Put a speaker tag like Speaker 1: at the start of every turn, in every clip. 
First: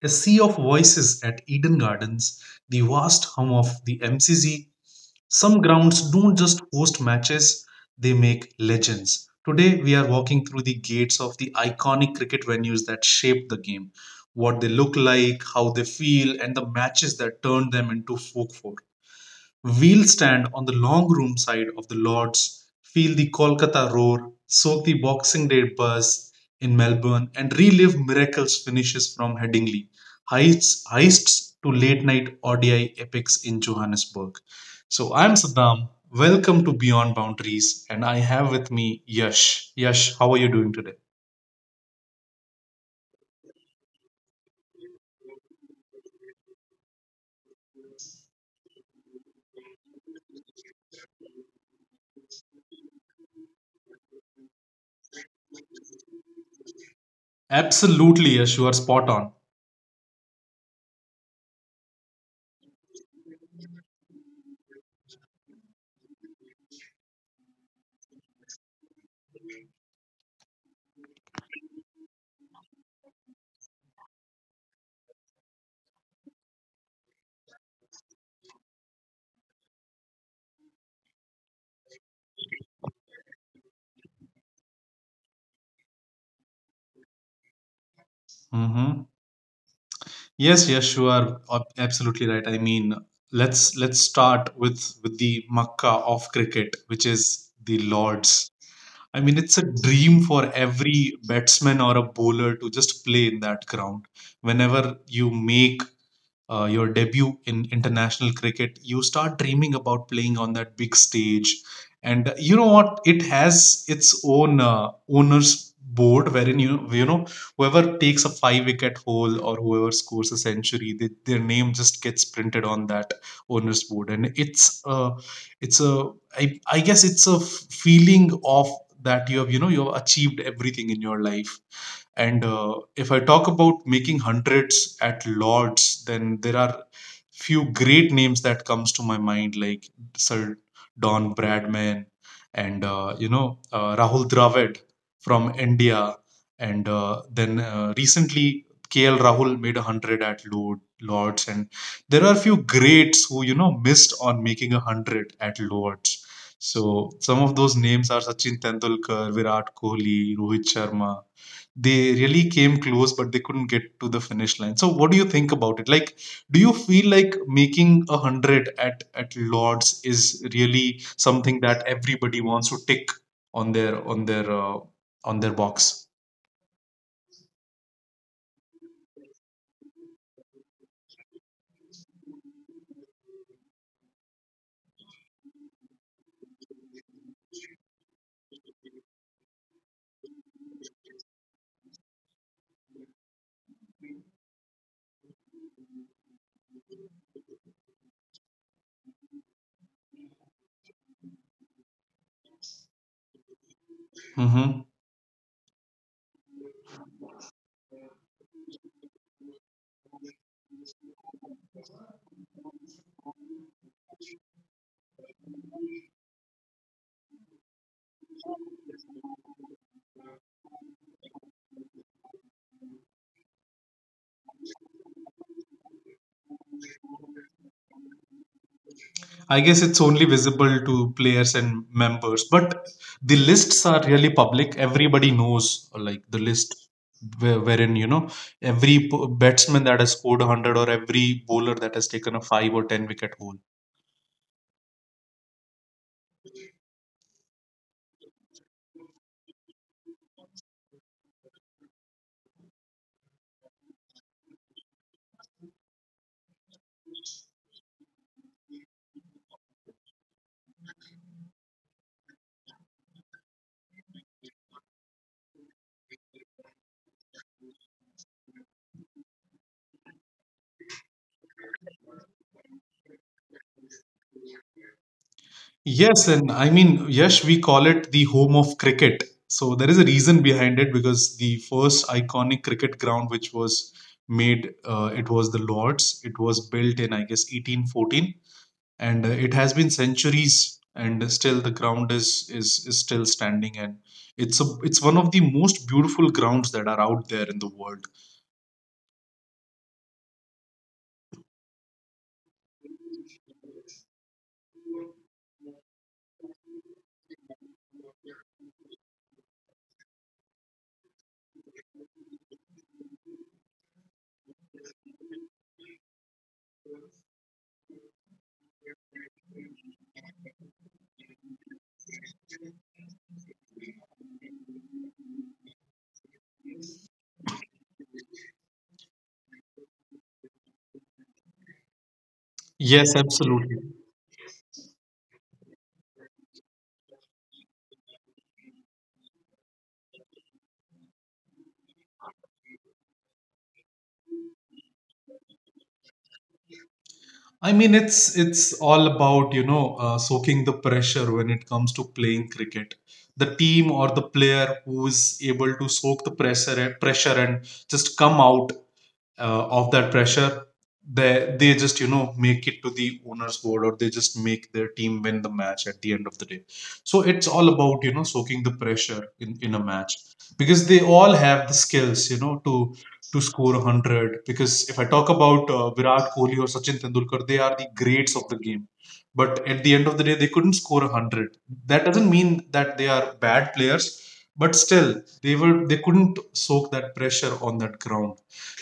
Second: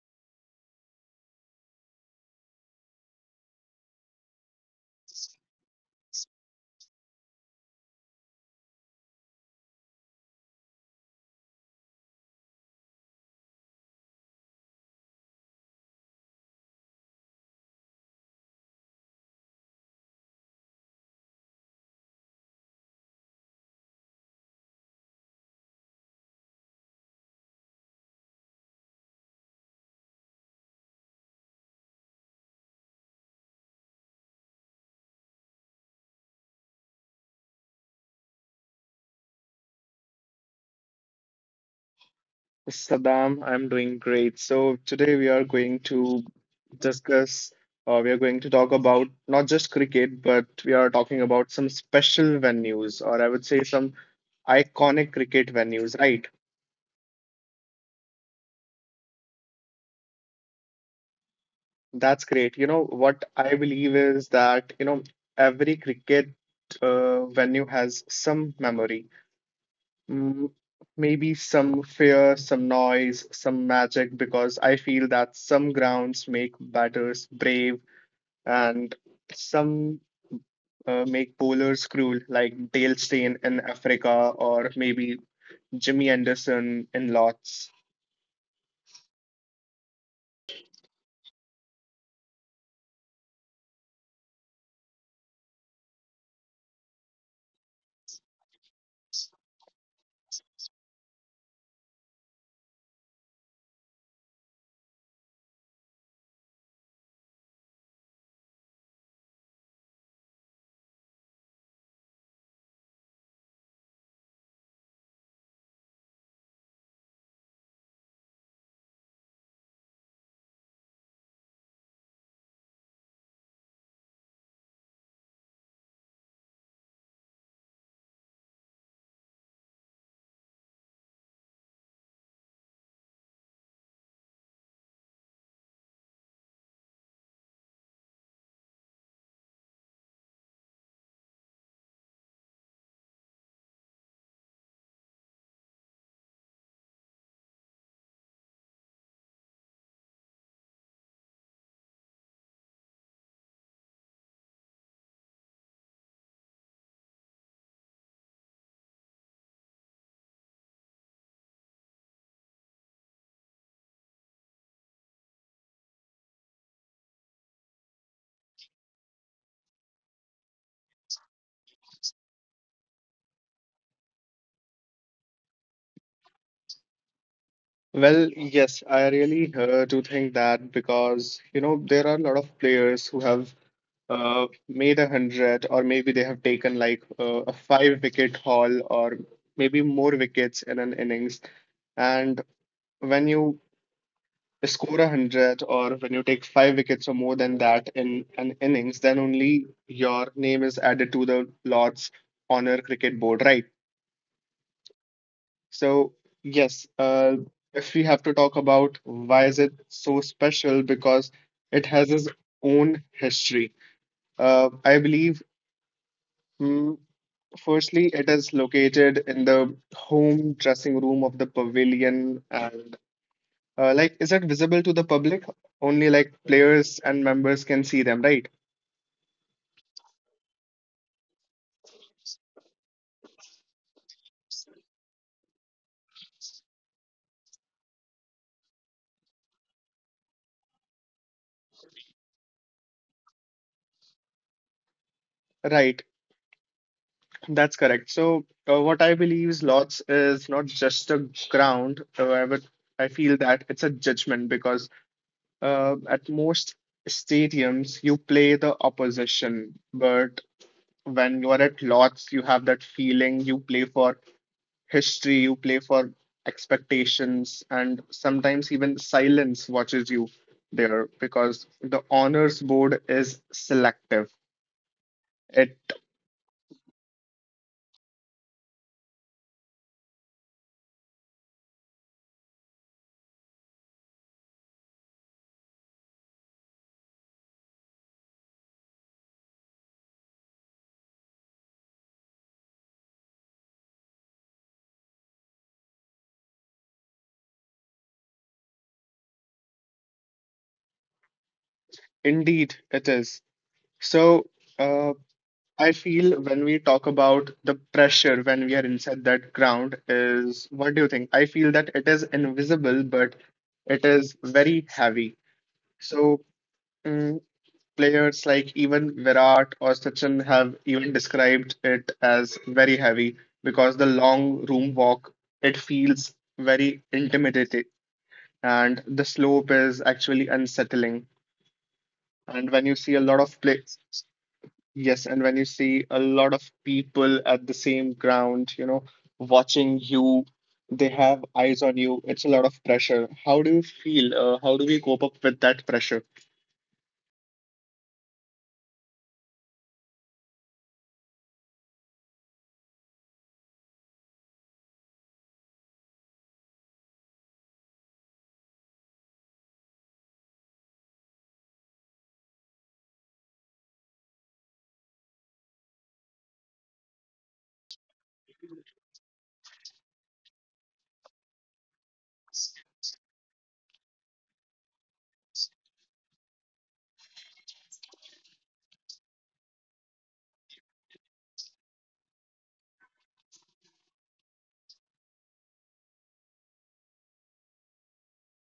Speaker 1: a sea of voices at Eden Gardens, the vast hum of the MCG. Some grounds don't just host matches, they make legends. Today, we are walking through the gates of the iconic cricket venues that shaped the game, what they look like, how they feel, and the matches that turned them into folk four. We'll stand on the long room side of the lords, feel the Kolkata roar, soak the Boxing Day buzz in Melbourne, and relive miracles finishes from Headingley, heists, heists to late night ODI epics in Johannesburg. So I'm Saddam. Welcome to Beyond Boundaries, and I have with me Yash. Yash, how are you doing today?
Speaker 2: Saddam, I'm doing great. So today we are going to discuss, we are going to talk about not just cricket, but we are talking about some special venues, or I would say some iconic cricket venues, right?
Speaker 1: Absolutely, Yash, you are spot on.
Speaker 2: That's great. You know, what I believe is that, you know, every cricket venue has some memory. Mm, maybe some fear, some noise, some magic, because I feel that some grounds make batters brave, and some make bowlers cruel, like Dale Steyn in Africa or maybe Jimmy Anderson in Lots.
Speaker 1: Hmm. Yes, yes, you are absolutely right. I mean, let's start with the Makkah of cricket, which is the Lords. I mean, it's a dream for every batsman or a bowler to just play in that ground. Whenever you make your debut in international cricket, you start dreaming about playing on that big stage. And you know what? It has its own owners board wherein you you know whoever takes a five wicket hole or whoever scores a century, they, their name just gets printed on that owners board, and it's a I guess it's a feeling of that you have you know you have achieved everything in your life and if I talk about making hundreds at Lords, then there are few great names that comes to my mind, like Sir Don Bradman and you know Rahul Dravid from India, and then recently KL Rahul made a hundred at Lords, and there are few greats who you know missed on making a hundred at Lords. So some of those names are Sachin Tendulkar, Virat Kohli, Rohit Sharma, they really came close but they couldn't get to the finish line. So what do you think about it? Like, do you feel like making a hundred at lords is really something that everybody wants to tick on their on their box?
Speaker 2: Well, yes, I really do think that because you know there are a lot of players who have made a hundred, or maybe they have taken like a five wicket haul, or maybe more wickets in an innings. And when you score a hundred or when you take five wickets or more than that in an innings, then only your name is added to the Lord's Honor Cricket Board, right?
Speaker 1: Hmm.
Speaker 2: So yes, if we have to talk about why is it so special, because it has its own history. I believe, mm, firstly, it is located in the home dressing room of the pavilion and like, is it visible to the public? Only like players and members can see them, right?
Speaker 1: I guess it's only visible to players and members, but the lists are really public. Everybody knows like the list wherein you know every batsman that has scored 100 or every bowler that has taken a 5 or 10 wicket hole.
Speaker 2: Right. That's correct. So, what I believe is lots is not just a ground. However, I feel that it's a judgment because at most stadiums you play the opposition, but when you are at lots, you have that feeling you play for history, you play for expectations, and sometimes even silence watches you there because the honors board is selective. It
Speaker 1: Yes, and I mean, yes, we call it the home of cricket. So there is a reason behind it because the first iconic cricket ground which was made, it was the Lord's. It was built in, I guess, 1814, and it has been centuries, and still the ground is still standing, and it's a it's one of the most beautiful grounds that are out there in the world.
Speaker 2: indeed it is. So uh, I feel when we talk about the pressure when we are inside that ground is what do you think? I feel that it is invisible, but it is very heavy. So. mm, Players like even Virat or Sachin have even described it as very heavy because the long room walk, it feels very intimidating, and the slope is actually unsettling, and when you
Speaker 1: Yes,
Speaker 2: see a lot of
Speaker 1: absolutely.
Speaker 2: play, yes, and when you see a lot of people at the same ground, you know, watching you, they have eyes on you. It's a lot of pressure. How do you feel, how do we cope up with that pressure?
Speaker 1: I mean, it's all about you know soaking the pressure when it comes to playing cricket. The team or the player who is able to soak the pressure and just come out of that pressure, they just you know make it to the owner's board or they just make their team win the match at the end of the day. So it's all about you know soaking the pressure in a match, because they all have the skills you know to score 100. Because if I talk about Virat Kohli or Sachin Tendulkar, they are the greats of the game, but at the end of the day they couldn't score 100. That doesn't mean that they are bad players, but still they were they couldn't soak that pressure on that ground.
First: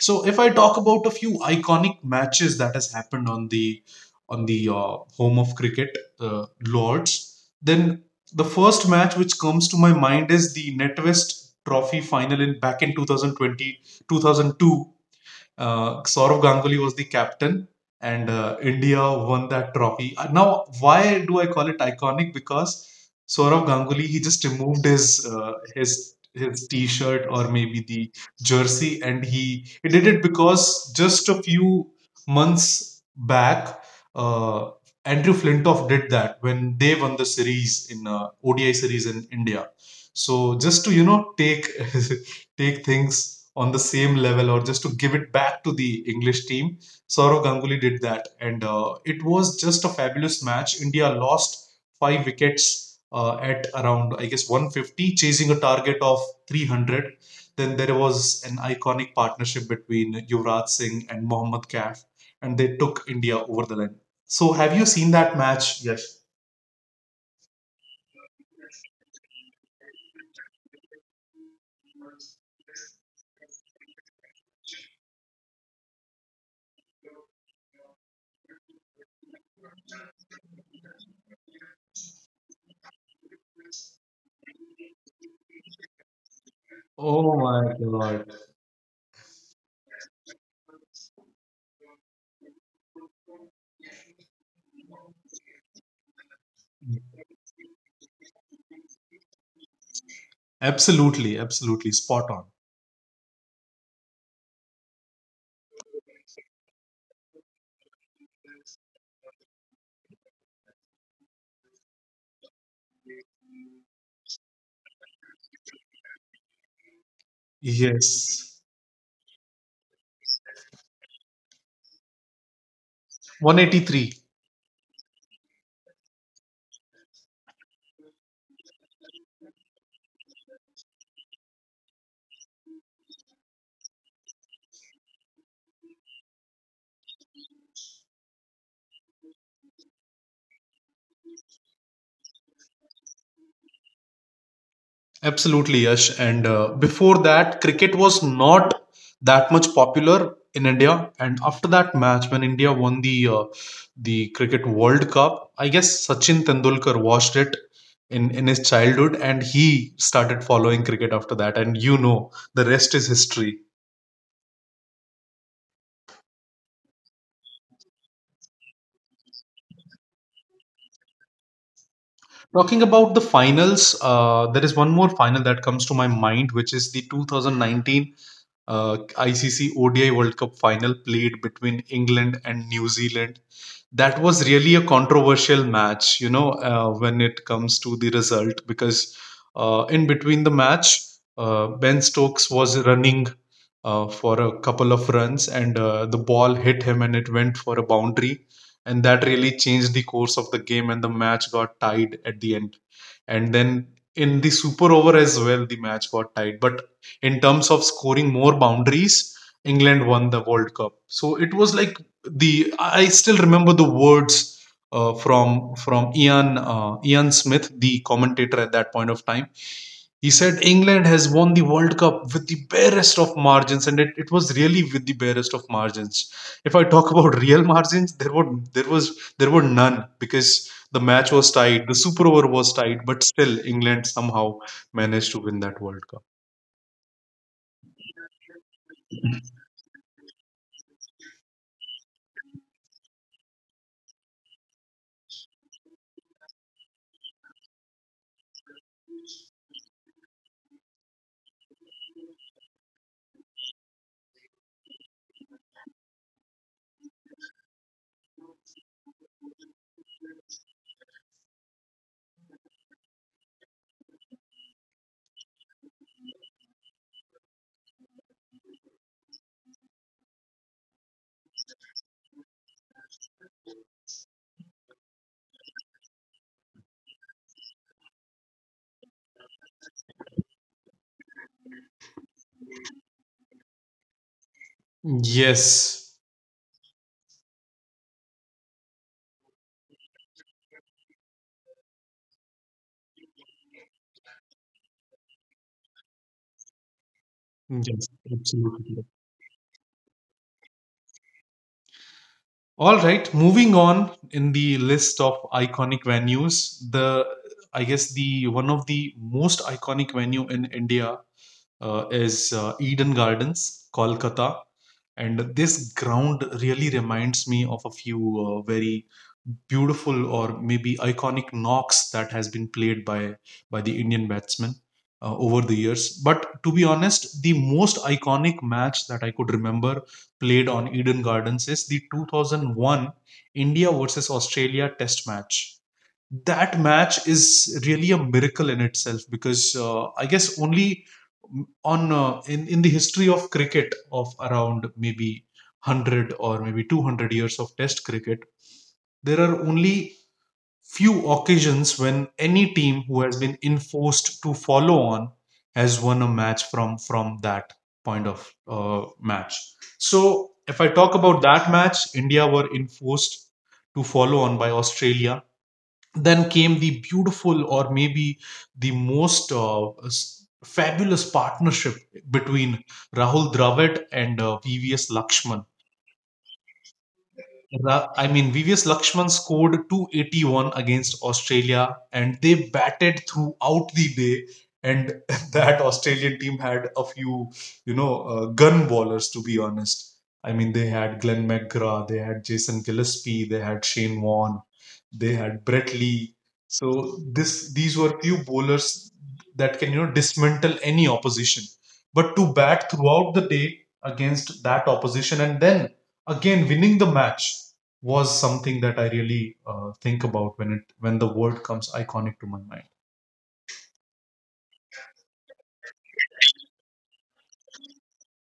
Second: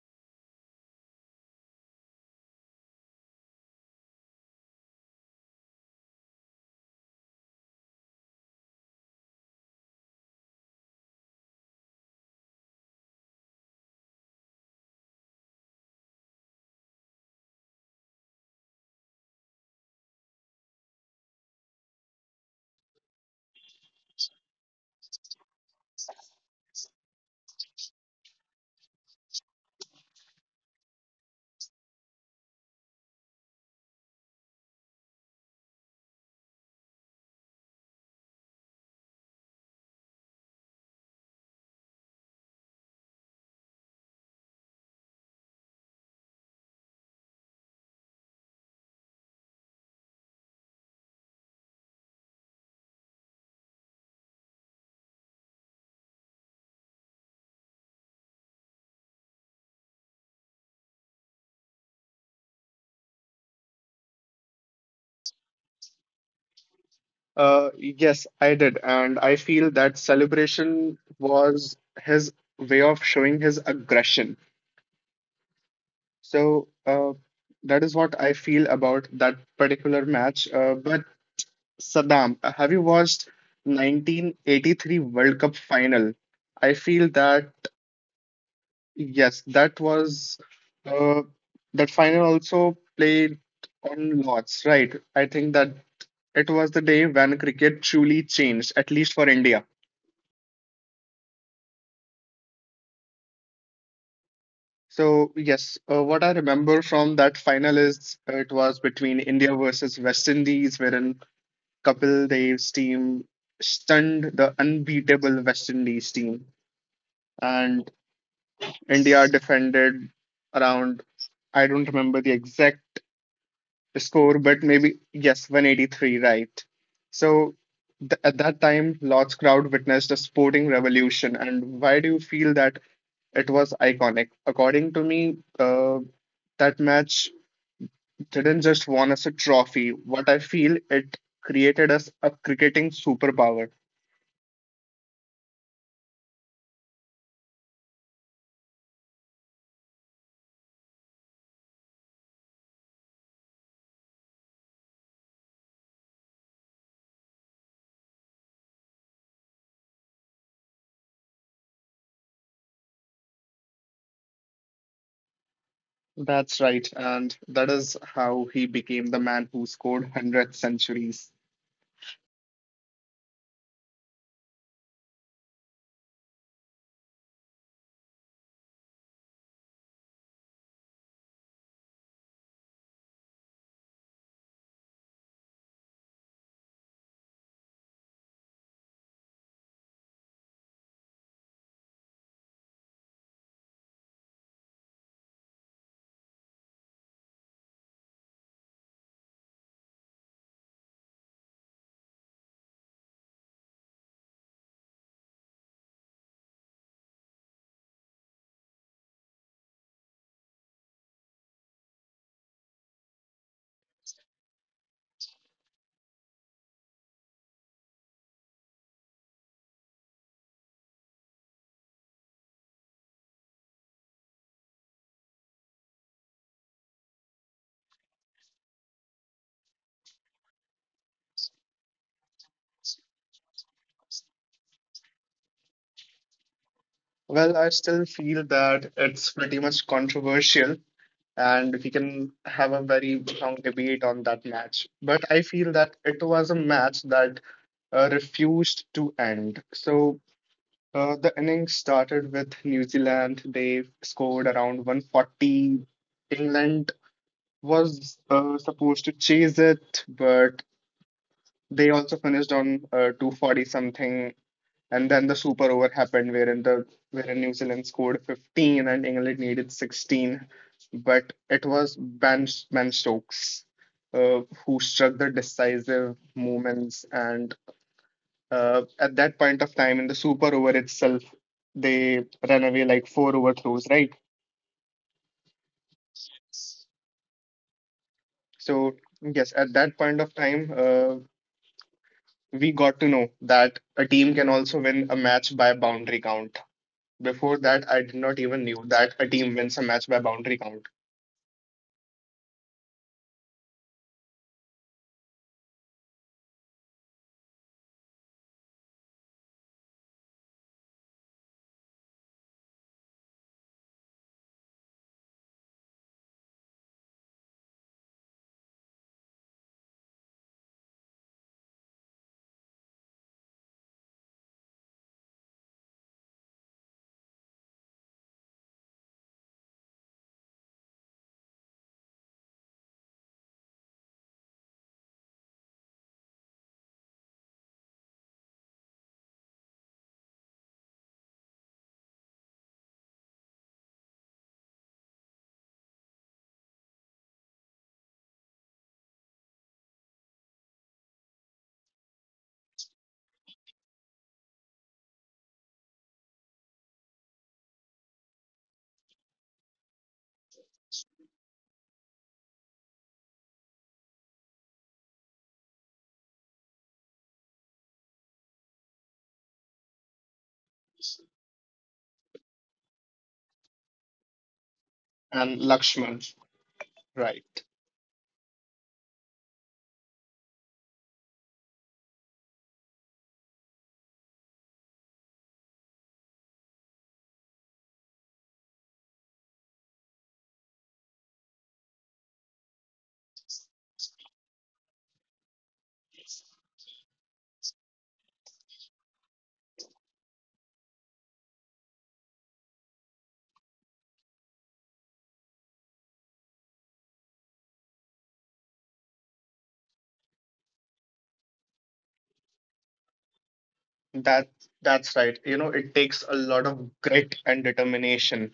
Speaker 1: So if I talk about a few iconic matches that has happened on the home of cricket, Lords, then the first match which comes to my mind is the NetWest Trophy final in back in 2020, 2002. Saurav Ganguly was the captain, and India won that trophy. Now, why do I call it iconic? Because Saurav Ganguly he just removed his his t-shirt or maybe the jersey, and he did it because just a few months back. Uh, Andrew Flintoff did that when they won the series in ODI series in India. So just to you know take take things on the same level or just to give it back to the English team. Saurav Ganguly did that, and it was just a fabulous match. India lost five wickets at around, I guess, 150, chasing a target of 300. Then there was an iconic partnership between Yuvraj Singh and Mohammad Kaif, and they took India over the line. So, have you seen that match? Yes.
Speaker 2: Yes, I did. And I feel that celebration was his way of showing his aggression. So that is what I feel about that particular match. But Saddam, have you watched 1983 World Cup final? I feel
Speaker 1: Oh
Speaker 2: that,
Speaker 1: my God.
Speaker 2: yes, that was uh, that final also played on lots, right? I think that it was the day when cricket truly changed, at least for India.
Speaker 1: Absolutely, absolutely. Spot on.
Speaker 2: So yes, what I remember from that final is it was between India versus West Indies, wherein Kapil Dev's team stunned the unbeatable West Indies team, and
Speaker 1: Yes.
Speaker 2: India defended around, I don't remember the exact
Speaker 1: 183.
Speaker 2: score, but maybe yes, 183, right? So at that time, Lord's crowd witnessed a sporting revolution. And why do you feel that it was iconic? According to me, that match didn't just won us a trophy. What I feel, it created us a cricketing superpower.
Speaker 1: Absolutely, Yash. And before that cricket was not that much popular in India, and after that match when India won the cricket world cup, I guess Sachin Tendulkar watched it in his childhood and he started following cricket after that, and you know the rest is history.
Speaker 2: That's right, and that is how he became the man who scored 100 centuries.
Speaker 1: Talking about the finals, there is one more final that comes to my mind, which is the 2019 uh, ICC ODI World Cup final played between England and New Zealand. That was really a controversial match, you know, when it comes to the result, because in between the match, Ben Stokes was running for a couple of runs, and the ball hit him and it went for a boundary. And that really changed the course of the game, and the match got tied at the end. And then in the super over as well, the match got tied. But in terms of scoring more boundaries, England won the World Cup. So it was like the I still remember the words from Ian Ian Smith, the commentator at that point of time. He said England has won the World Cup with the barest of margins, and it was really with the barest of margins. If I talk about real margins, there were there were none, because the match was tied, the super over was tied, but still England somehow managed to win that World Cup.
Speaker 2: Well, I still feel that it's pretty much controversial, and we can have a very long debate on that match. But I feel that it was a match that refused to end. So the innings started with New Zealand. They scored around 140. England was supposed to chase it, but they also finished on 240 something, and then the super over happened, wherein New Zealand scored 15 and England needed 16. But it was Ben Stokes who struck the decisive moments. And at that point of time in the super over itself, they ran away like four overthrows, right?
Speaker 1: Yes.
Speaker 2: So yes, at that point of time, we got to know that a team can also win a match by boundary count. Before that,
Speaker 1: Yes,
Speaker 2: I did not even knew
Speaker 1: absolutely.
Speaker 2: that a team wins a match by boundary count.
Speaker 1: All right, moving on in the list of iconic venues, the I guess the one of the most iconic venue in India is Eden Gardens, Kolkata. And this ground really reminds me of a few very beautiful or maybe iconic knocks that has been played by the Indian batsmen over the years. But to be honest, the most iconic match that I could remember played on Eden Gardens is the 2001 India versus Australia Test match. That match is really a miracle in itself, because I guess only on in the history of cricket of around maybe 100 or maybe 200 years of test cricket, there are only few occasions when any team who has been enforced to follow on has won a match from that point of match. So if I talk about that match, India were enforced to follow on by Australia. Then came the beautiful or maybe the most fabulous partnership between Rahul Dravid and PVS Lakshman.
Speaker 2: And Lakshman, right?
Speaker 1: I mean, VVS Lakshman scored 281 against Australia and they batted throughout the day. And that Australian team had a few, you know, gun bowlers, to be honest. I mean, they had Glenn McGrath, they had Jason Gillespie, they had Shane Warne, they had Brett Lee. So this these were few bowlers that can, you know, dismantle any opposition. But to bat throughout the day against that opposition and then again winning the match was something that I really think about when it when the word comes iconic to my mind.
Speaker 2: That that's right. You know, it takes a lot of grit and determination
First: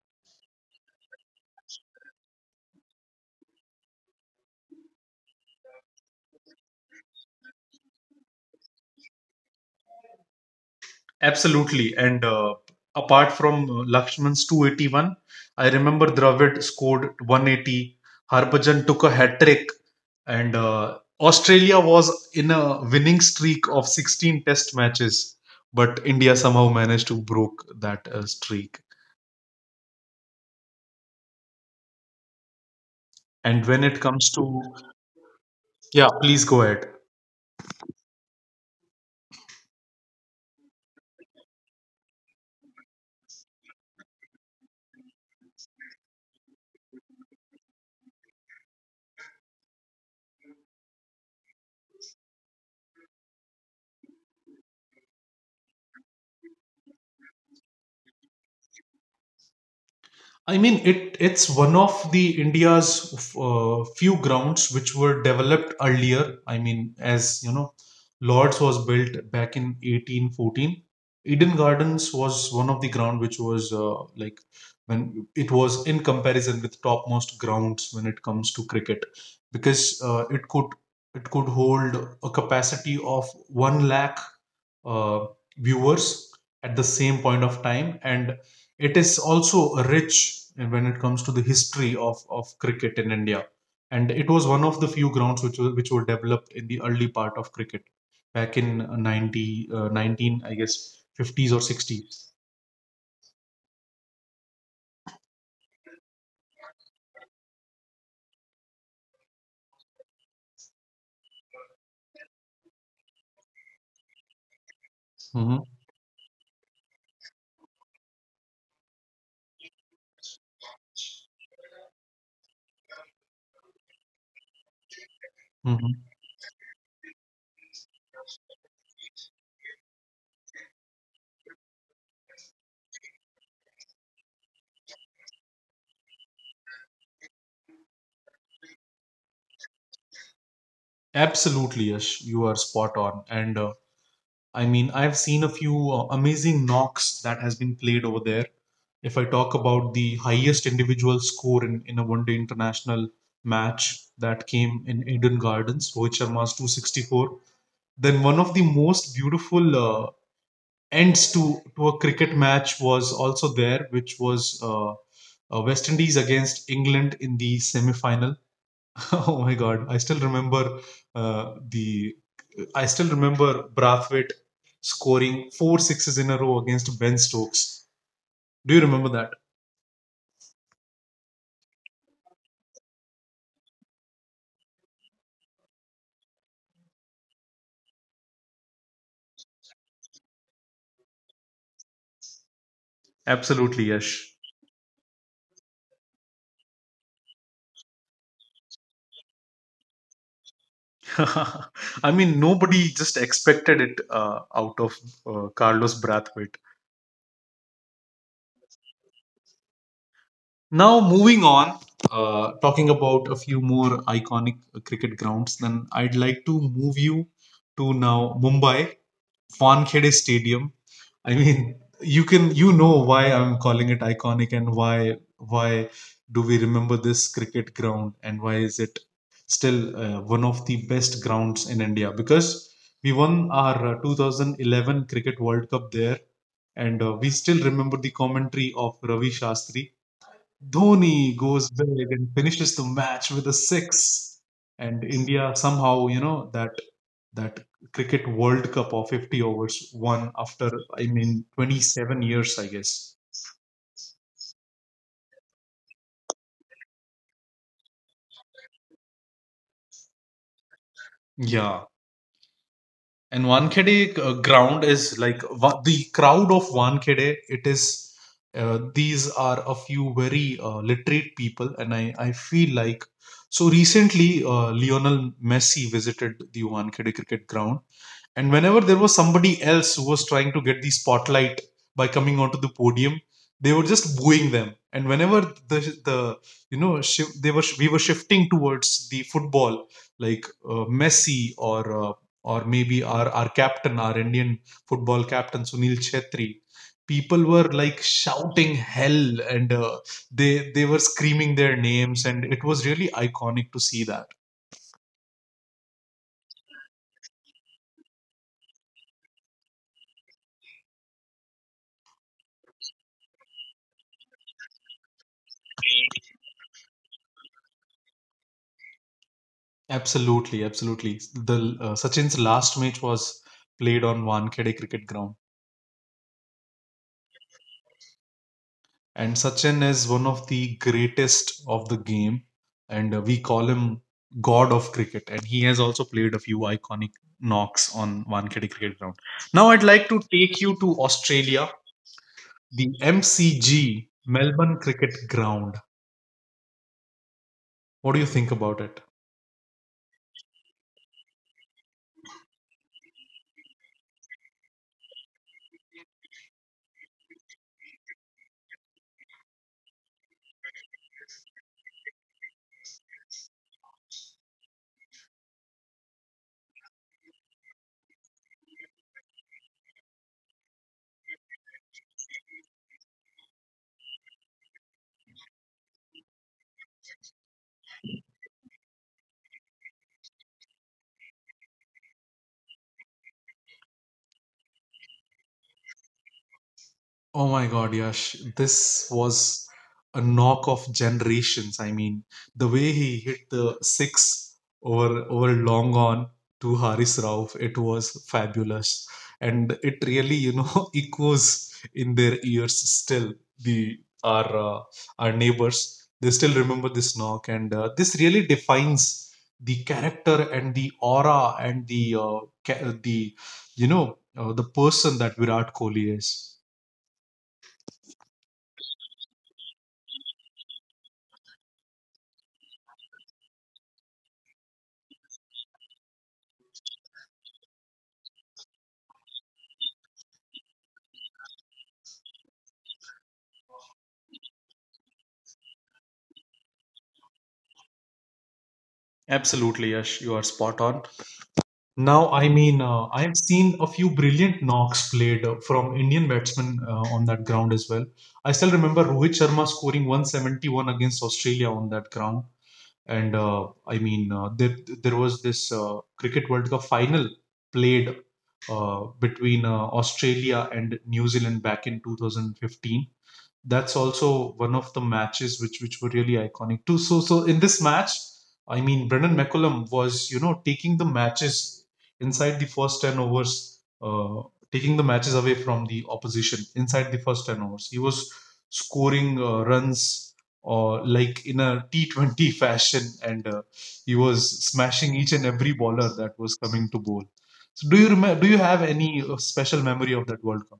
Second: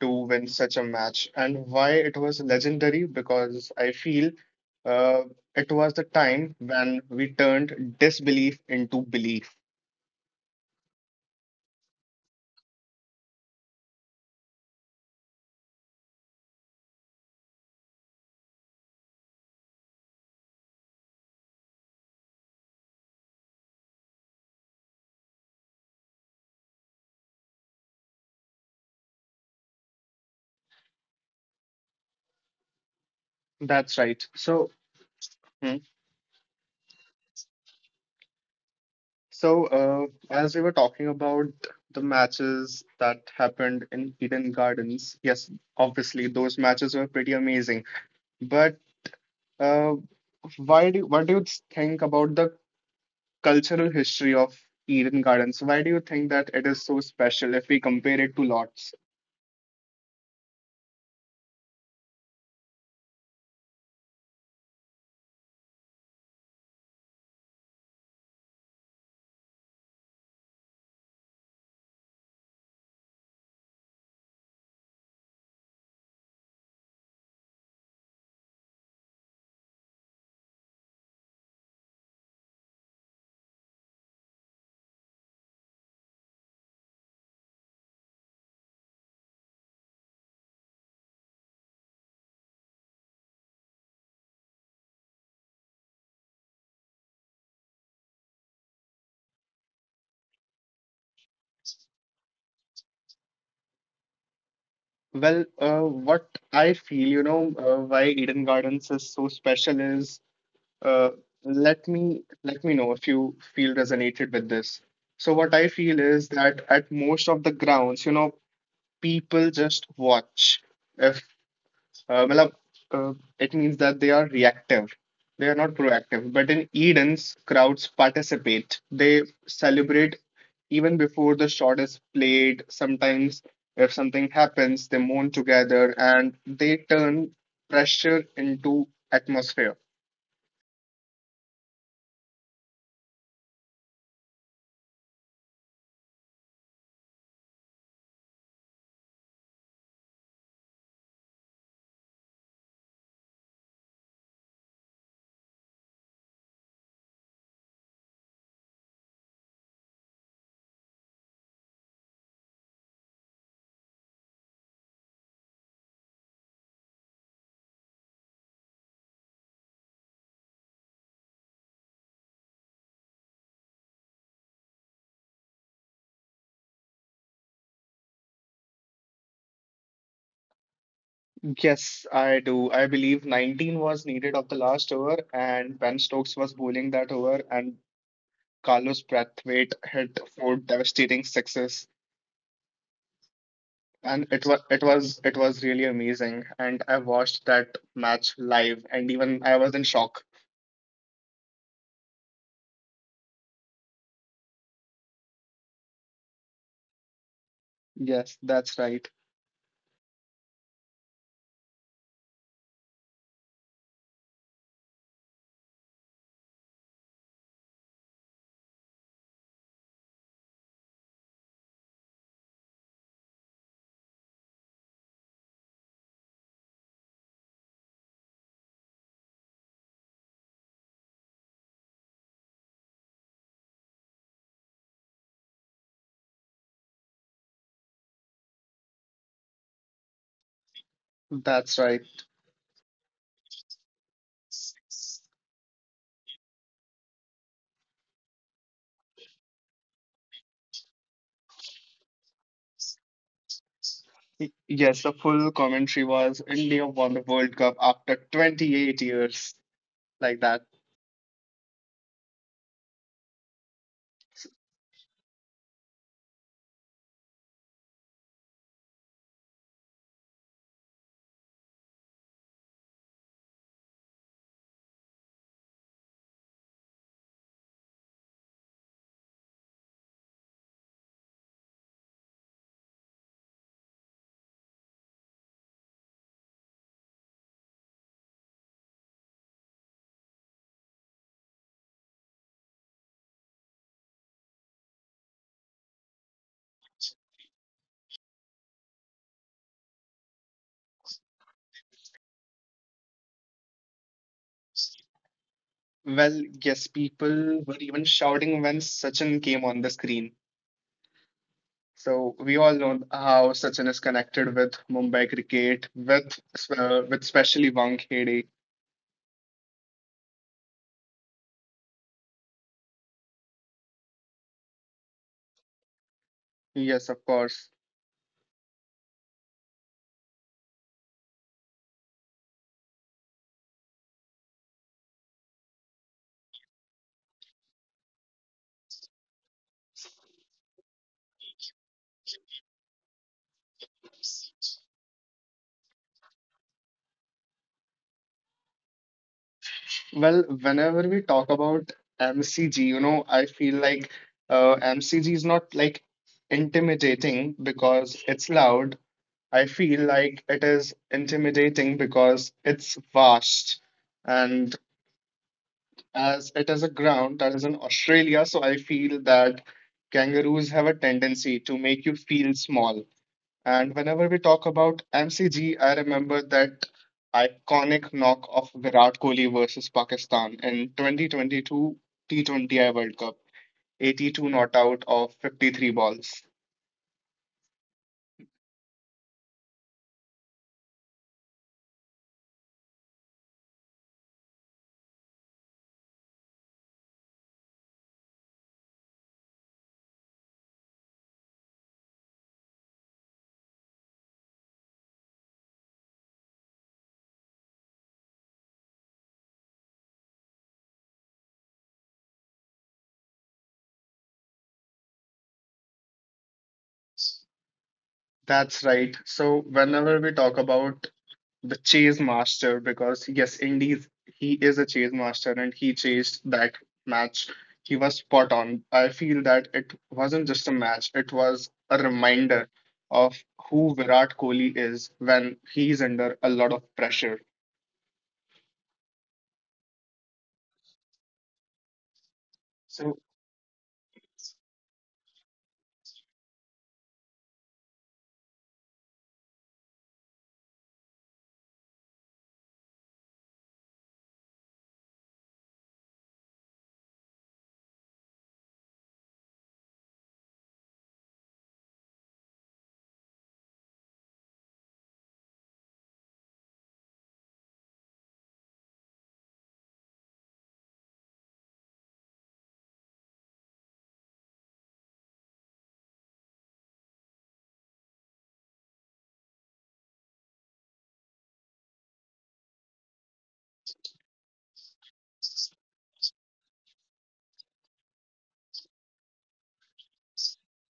Speaker 2: to win such a match. And why it was legendary? Because I feel uh, it was the time when we turned disbelief into belief.
Speaker 1: Absolutely. And apart from Lakshman's 281, I remember Dravid scored 180. Harbhajan took a hat trick. And Australia was in a winning streak of 16 test matches. But India somehow managed to broke that streak. And when
Speaker 2: That's
Speaker 1: it
Speaker 2: right.
Speaker 1: comes to,
Speaker 2: So. Hmm.
Speaker 1: yeah, please go ahead.
Speaker 2: So, as we were talking about the matches that happened in Eden Gardens, yes, obviously those matches were pretty amazing. But uh, why do what do you think about the cultural history of Eden Gardens? Why do you think that it is so special if we compare it to Lords?
Speaker 1: I mean, it's one of the India's few grounds which were developed earlier. I mean, as you know, Lords was built back in 1814. Eden Gardens was one of the ground which was like when it was in comparison with topmost grounds when it comes to cricket, because it could hold a capacity of one lakh uh, viewers at the same point of time, and it is also rich when it comes to the history of cricket in India. And it was one of the few grounds which were developed in the early part of cricket back in 19, I guess, 50s or 60s.
Speaker 2: Well, what I feel, you know, why Eden Gardens is so special is Uh, let me know if you feel resonated with this. So what I
Speaker 1: Hmm.
Speaker 2: feel is that at most of the grounds, you know, people just watch. If matlab, uh, it means that they are reactive. They are not
Speaker 1: Hmm.
Speaker 2: proactive. But in Eden's, crowds participate. They celebrate even before the shot is played. Sometimes, if something happens, they mourn together and they turn pressure into atmosphere.
Speaker 1: Absolutely, yes, you are spot on. And I mean, I've seen a few amazing knocks that has been played over there. If I talk about the highest individual score in a one day international match that came in Eden Gardens, Rohit Sharma's 264, then one of the most beautiful uh, ends to a cricket match was also there, which was West Indies against England in the semi final. Oh my God, I still remember uh, the Brathwaite scoring four sixes in a row against Ben Stokes. Do you remember that?
Speaker 2: Yes, I do. I believe 19 was needed of the last over, and Ben Stokes was bowling that over, and Carlos Brathwaite hit four devastating sixes,
Speaker 1: Absolutely,
Speaker 2: and it
Speaker 1: Yash.
Speaker 2: was it was it was really amazing. And I watched that match live, and even I was in shock.
Speaker 1: I mean, nobody just expected it out of Carlos Brathwaite.
Speaker 2: Yes, that's right.
Speaker 1: Now, moving on, talking about a few more iconic cricket grounds, then I'd like to move you to now Mumbai Wankhede Stadium. I mean, you can you know why I'm calling it iconic and why do we remember this cricket ground and why is it still one of the best grounds in India because we won our 2011 Cricket World Cup there and we still remember the commentary of Ravi Shastri. Dhoni
Speaker 2: That's
Speaker 1: goes
Speaker 2: right.
Speaker 1: big and finishes the match with a six, and India somehow you know that cricket World Cup of 50 overs won after I mean 27 years I guess.
Speaker 2: Yes, the full commentary was India won the World Cup after 28 years, like that.
Speaker 1: Yeah. And Wankhede ground is like the crowd of Wankhede. It is these are a few very literate people, and I feel like so recently Lionel Messi visited the Wankhede cricket ground, and whenever there was somebody else who was trying to get the spotlight by coming onto the podium, they were just booing them. And whenever the the you know shift, they were we were shifting towards the football like Messi or or maybe our captain, our Indian football captain Sunil Chhetri. People were like shouting hell and they were screaming their names and it was really iconic to see that.
Speaker 2: Well, yes, people were even shouting when Sachin came on the screen. So we all know how Sachin is connected with Mumbai cricket, with especially Wankhede.
Speaker 1: Absolutely, absolutely. The Sachin's last match was played on Wankhede cricket ground.
Speaker 2: Yes, of course.
Speaker 1: And Sachin is one of the greatest of the game, and we call him God of Cricket. And he has also played a few iconic knocks on Wankhede Cricket Ground. Now, I'd like to take you to Australia, the MCG, Melbourne Cricket Ground. What do you think about it?
Speaker 2: Well, whenever we talk about MCG, you know, I feel like MCG is not like intimidating because it's loud. I feel like it is intimidating because it's vast, and as it is a ground that is in Australia, so I feel that kangaroos have a tendency to make you feel small. And whenever we talk about MCG, I remember that iconic knock of Virat Kohli versus Pakistan in 2022 T20I World Cup, 82 not out of 53 balls.
Speaker 1: Oh my God, Yash, this was a knock of generations. I mean, the way he hit the six over long on to Haris Rauf, it was fabulous, and it really you know echoes in their ears still. The our Our neighbors they still remember this knock, and this really defines the character and the aura and the ca- the the person that Virat Kohli is.
Speaker 2: That's right. So whenever we talk about the chase master, because yes, indeed he is a chase master and he chased that match. He was spot on. I feel that it wasn't just a match; it was a reminder of who Virat Kohli is when he's under a lot of pressure.
Speaker 1: Absolutely, Yash, you are spot on. Now, I mean,
Speaker 2: So
Speaker 1: I've seen a few brilliant knocks played from Indian batsmen on that ground as well. I still remember Rohit Sharma scoring 171 against Australia on that ground. And I mean, there was this Cricket World Cup final played between Australia and New Zealand back in 2015. That's also one of the matches which were really iconic too. So in this match, I mean Brendan McCullum was you know taking the matches inside the first ten overs, taking the matches away from the opposition inside the first ten overs. He was scoring runs or like in a T20 fashion, and he was smashing each and every bowler that was coming to bowl. So do you remember? Do you have any special memory of that World Cup?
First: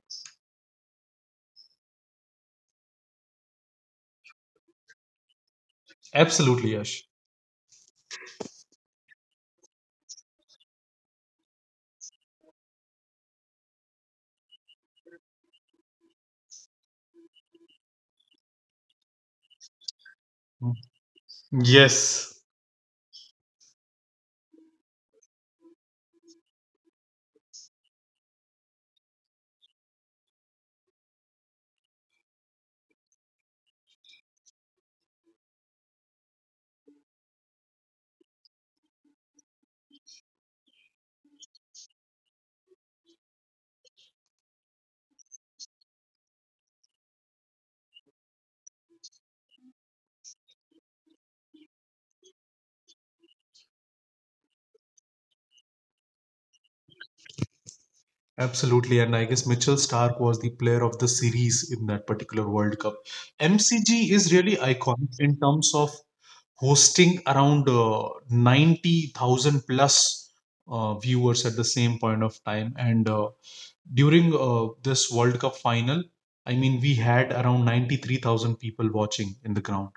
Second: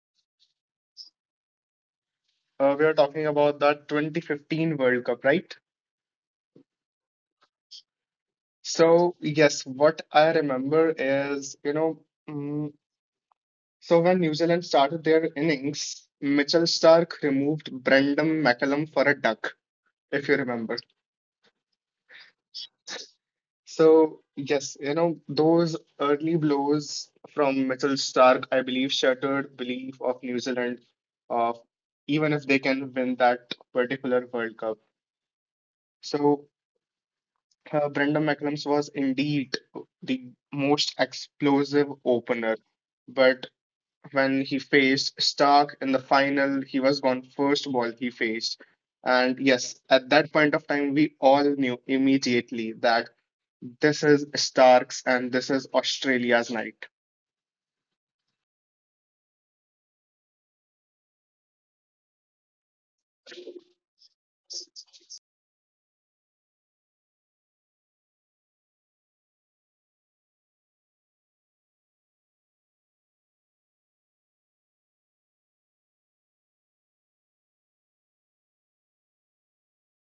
Speaker 2: we are talking about that 2015 World Cup, right?
Speaker 1: Absolutely, Yash.
Speaker 2: So yes, what I remember is you know. mm, So when New Zealand started their innings, Mitchell Starc removed Brendan McCullum for a duck, if you
Speaker 1: Hmm.
Speaker 2: remember.
Speaker 1: Yes.
Speaker 2: So yes, you know those early blows from Mitchell Starc, I believe, shattered belief of New Zealand of even if they can win that particular World Cup. So Brendan McCullum was indeed the most explosive opener, but when he faced Stark in the final, he was gone first ball he faced. And yes, at that point of time, we all knew immediately that this is Stark's and this is Australia's night.
Speaker 1: Absolutely, and I guess Mitchell Stark was the player of the series in that particular World Cup. MCG is really iconic in terms of hosting around 90,000 plus viewers at the same point of time. And during this World Cup final, I mean, we had around 93,000 people watching in the ground.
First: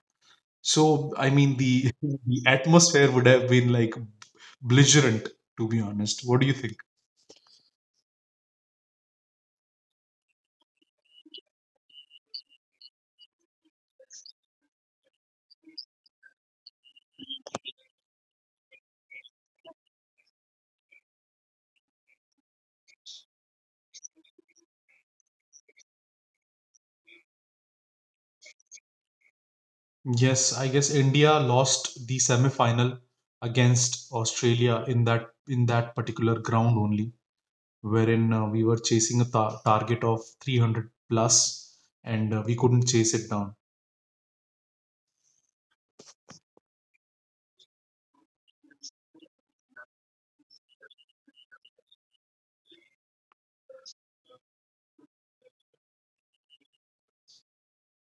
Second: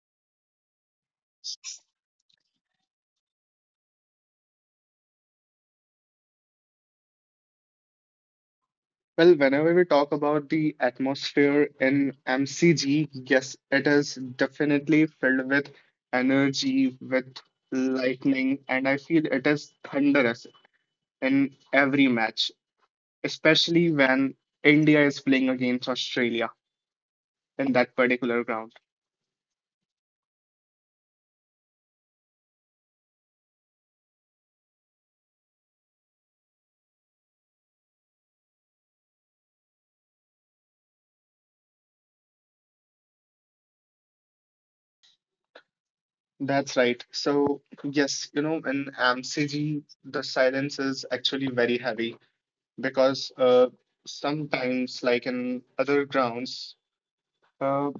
Speaker 1: So, I mean, the atmosphere would have been like belligerent, to be honest. What do you think?
Speaker 2: Well, whenever we talk about the atmosphere in MCG, yes, it is definitely filled with energy, with lightning, and I feel it is thunderous in every match, especially when India is playing against Australia in that particular ground.
Speaker 1: Yes, I guess India lost the semi-final against Australia in that particular ground only, wherein we were chasing a ta target of 300 plus, and we couldn't chase it down.
Speaker 2: That's right. So, yes, you know, in AMCG, the silence is actually very heavy because sometimes, like in other grounds, uh,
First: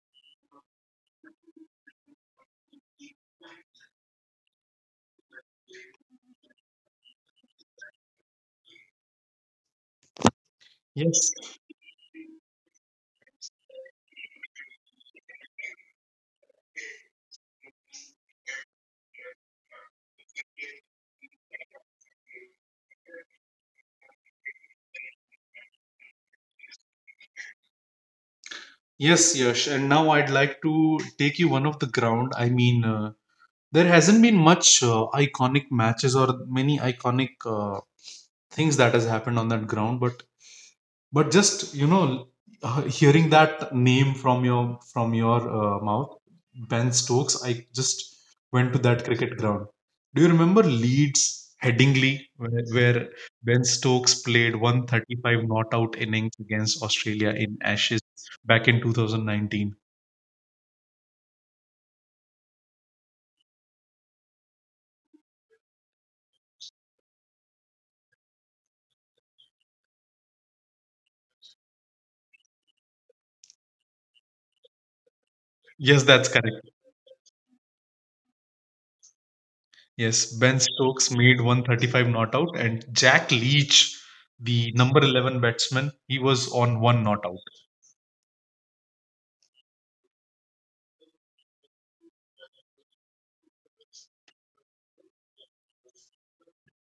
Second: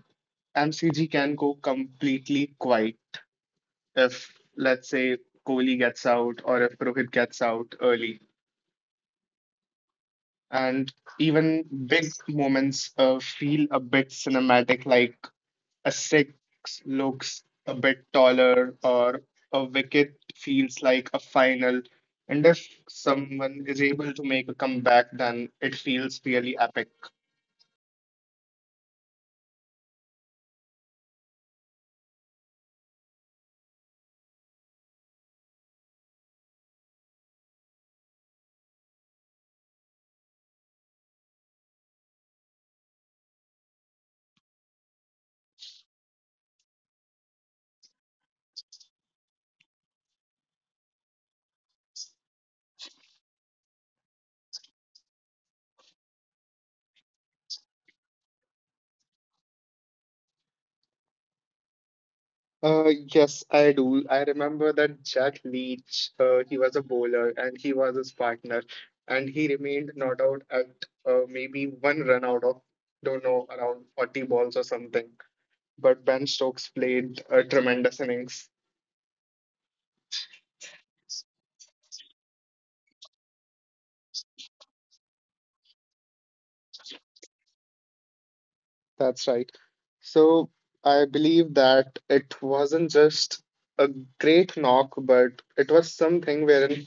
Speaker 2: MCG can go completely quiet if, let's say, Kohli gets out or if Rohit gets out early. And
Speaker 1: Yes.
Speaker 2: even big moments feel a bit cinematic, like a six looks a bit taller, or a wicket feels like a final. And if someone is able to make a comeback, then it feels really epic.
Speaker 1: Yes, Yash. And now I'd like to take you one of the ground. I mean, there hasn't been much iconic matches or many iconic things that has happened on that ground, but just you know, hearing that name from your mouth, Ben Stokes, I just went to that cricket ground. Do you remember Leeds, Headingley, where Ben Stokes played 135 not out innings against Australia in Ashes back in 2019?
Speaker 2: Yes, I do. I remember that Jack Leach, he was a bowler and he was his partner, and he remained not out at maybe one run out of, don't know, around 40 balls or something. But
Speaker 1: Yes,
Speaker 2: Ben
Speaker 1: that's
Speaker 2: Stokes
Speaker 1: correct.
Speaker 2: played a tremendous innings.
Speaker 1: Yes, Ben Stokes made 135 not out, and Jack Leach, the number 11 batsman, he was on one not out.
Speaker 2: That's right. So I believe that it wasn't just a great knock, but it was something wherein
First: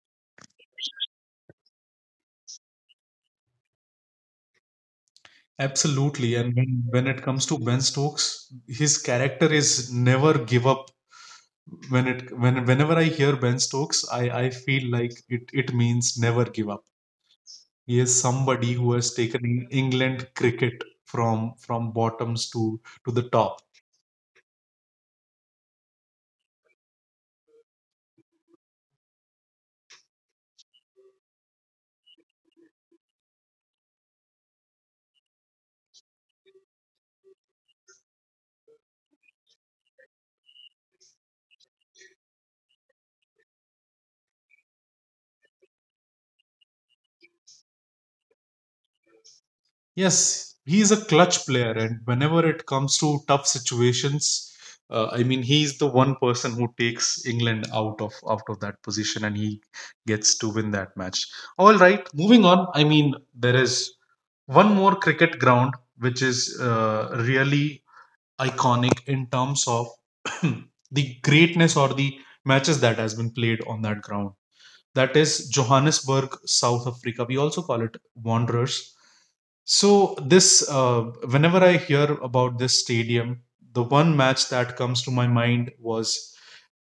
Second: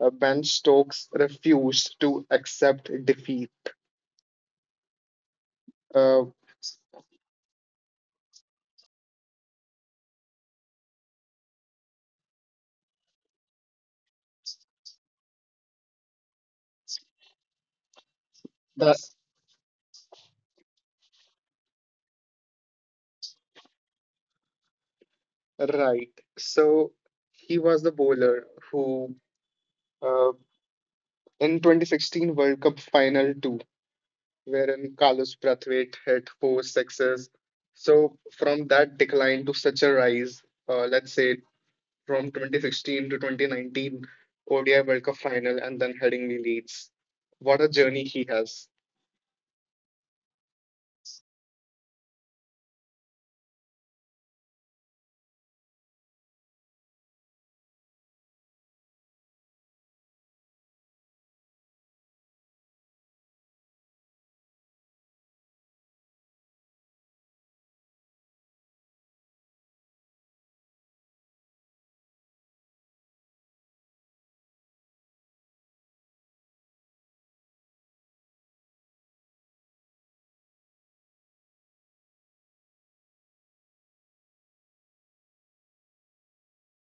Speaker 2: Ben Stokes refused to accept defeat. Uh,
Speaker 1: Absolutely. And when it comes to Ben Stokes, his character is never give up. When it when whenever I hear Ben Stokes, I feel like it means never give up. He is somebody who
Speaker 2: That's
Speaker 1: has taken England cricket from bottoms to the top.
Speaker 2: right. So he was the bowler who, uh, in 2016 World Cup final two, wherein Carlos Brathwaite hit four sixes. So from that decline to such a rise, let's say from 2016 to 2019 ODI World Cup final and then heading the Leeds. What a journey he has.
Speaker 1: Yes, he is a clutch player, and whenever it comes to tough situations, I mean, he's the one person who takes England out of that position, and he gets to win that match. All right, moving on. I mean, there is one more cricket ground which is really iconic in terms of the greatness or the matches that has been played on that ground that is Johannesburg, South Africa. We also call it Wanderers. So, whenever I hear about this stadium, the one match that comes to my mind was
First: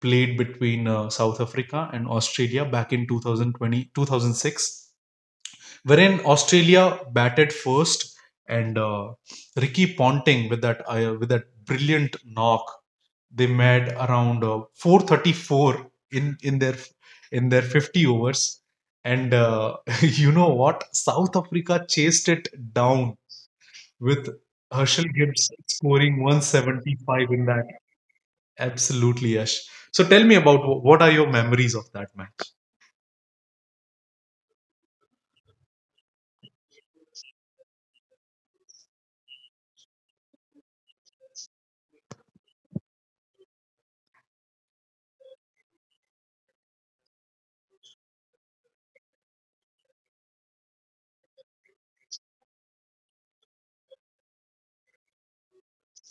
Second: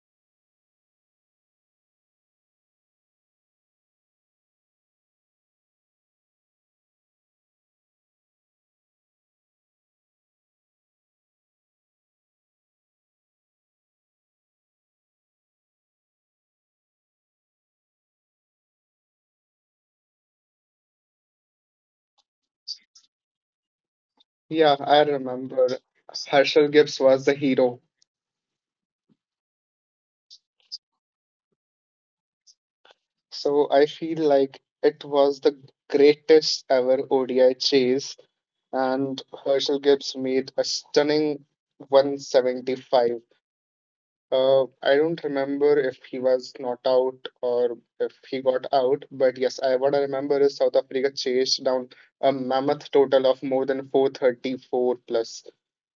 Speaker 1: played between South Africa and Australia back in 2006. Wherein Australia batted first and Ricky Ponting with that brilliant knock, they made around 434 in their 50 overs, and you know what, south africa chased it down with
Speaker 2: Yeah,
Speaker 1: herschel
Speaker 2: I
Speaker 1: gibbs
Speaker 2: remember
Speaker 1: scoring
Speaker 2: Herschel Gibbs
Speaker 1: 175
Speaker 2: was the
Speaker 1: in that.
Speaker 2: hero.
Speaker 1: Absolutely, Yash. So tell me about what are your memories of that match.
Speaker 2: So I feel like it was the greatest ever ODI chase, and Herschel Gibbs made a stunning 175. I don't remember if he was not out or if he got out, but yes, I what I remember is South Africa chased down a mammoth total of more than 434 plus.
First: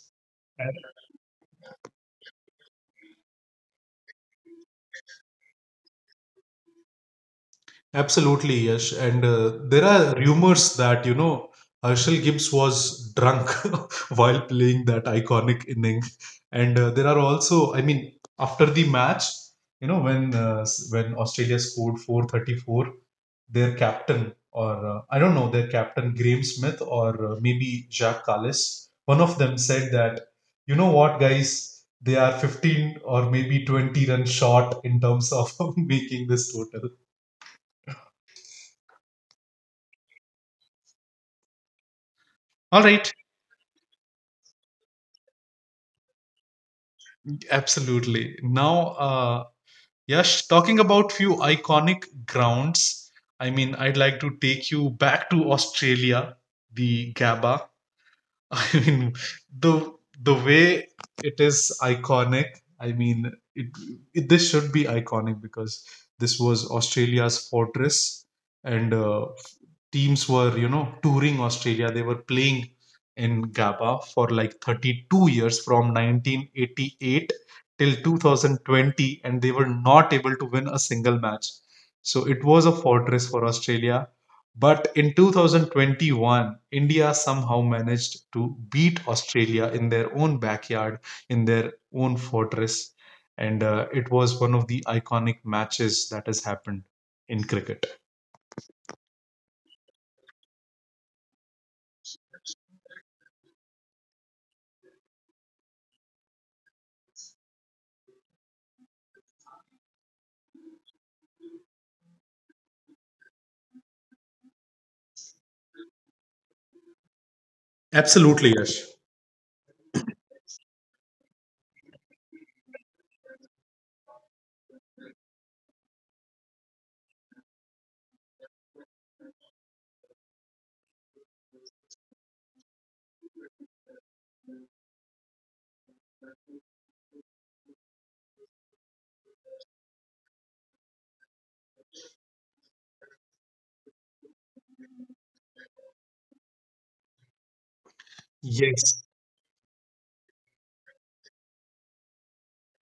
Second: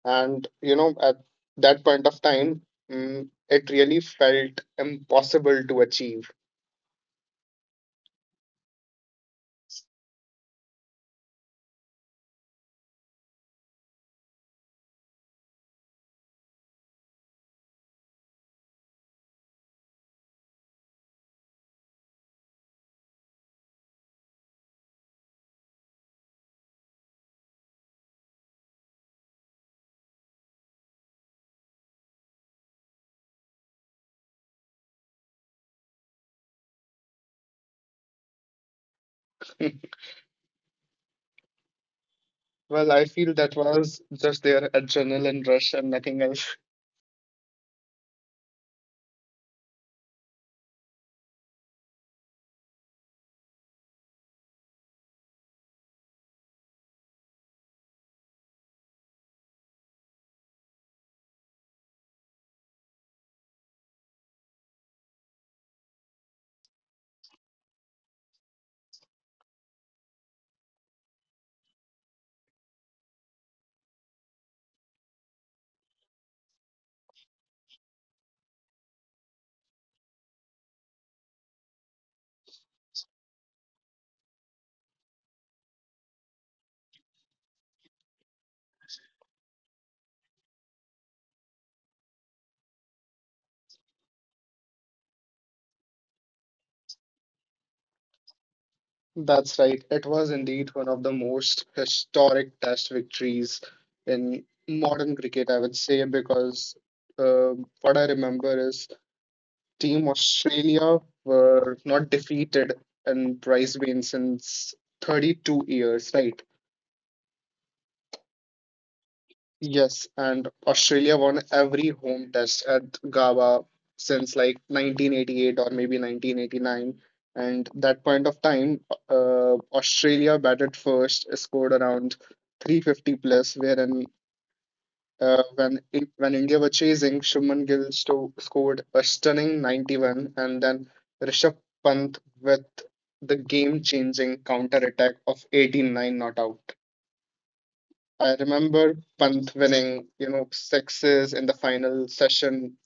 Speaker 2: And you know, at that point of time, it really felt impossible to achieve.
Speaker 1: Absolutely, Yash. And there are rumors that, you know, Herschel Gibbs was drunk while playing that iconic inning. And there are also, I mean, after the match, you know, when Australia scored 434, their captain, or I don't know, their captain, Graham Smith, or maybe Jacques Callis, one of them said that, you know what, guys, they are 15 or maybe 20 runs short in terms of making this total. All
Speaker 2: Well, I
Speaker 1: right.
Speaker 2: feel that was just their adrenaline rush and nothing else.
Speaker 1: Absolutely. Now, uh, Yash, talking about few iconic grounds, I mean, I'd like to take you back to Australia, the Gabba. I mean, the the way it is iconic. I mean, it this should be iconic because this was Australia's fortress, and teams were you know touring australia, they were playing in gaba for like 32 years from 1988 till 2020, and they were not able to win a single match. So it was a fortress for australia, but in 2021 india somehow managed to beat australia in their own backyard, in their own fortress, and it was one of the iconic matches that has happened in cricket.
Speaker 2: That's right. It was indeed one of the most historic test victories in modern cricket, I would say, because uh, what I remember is Team Australia were not defeated in prize win since 32 years, right?
Speaker 1: Absolutely, yes.
Speaker 2: Yes, and Australia won every home test at GABA since like 1988 or maybe 1989. And that point of time, Australia batted first, scored around 350 plus, wherein when India were chasing, Shubman Gill sto scored a stunning 91, and then Rishabh Pant with the game-changing counter attack of 18 nine not out. I remember
Speaker 1: Yes.
Speaker 2: Panth winning, you know, sixes in the final session,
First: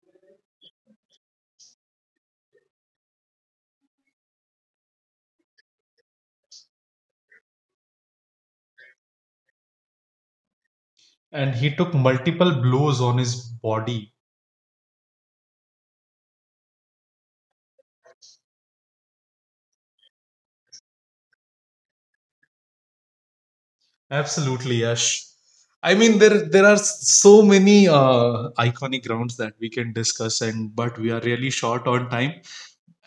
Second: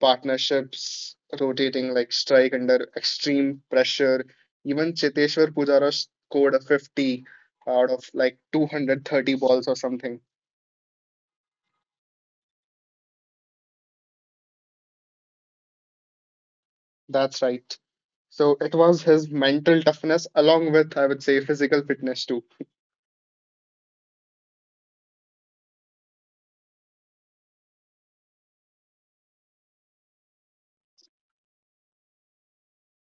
Speaker 2: partnerships rotating like strike under extreme pressure. Even Cheteshwar Pujara scored a 50 out of like 230 balls or something.
Speaker 1: And he took multiple blows on his body.
Speaker 2: That's right. So it was his mental toughness along with, I would say, physical fitness too.
Speaker 1: Absolutely, Yash. I mean, there are so many iconic grounds that we can discuss, and but we are really short on time.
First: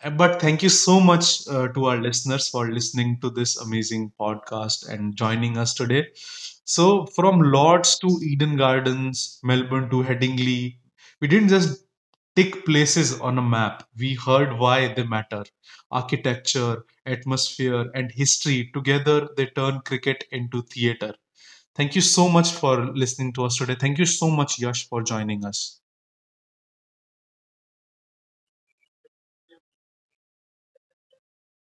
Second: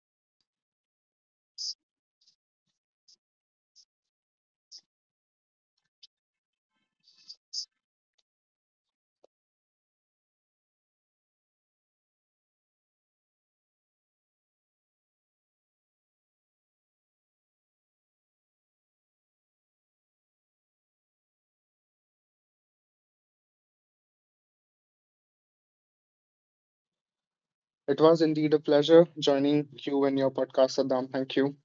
Speaker 1: But thank you so much to our listeners for listening to this amazing podcast and joining us today. So, from Lords to Eden Gardens, Melbourne to Headingley, we didn't just tick places on a map, we heard why they matter. Architecture, atmosphere, and history together they turn cricket into theater. Thank you so much for listening to us today. Thank you so much, Yash, for joining us.
Speaker 2: It was indeed a pleasure joining you in your podcast, Saddam. Thank you.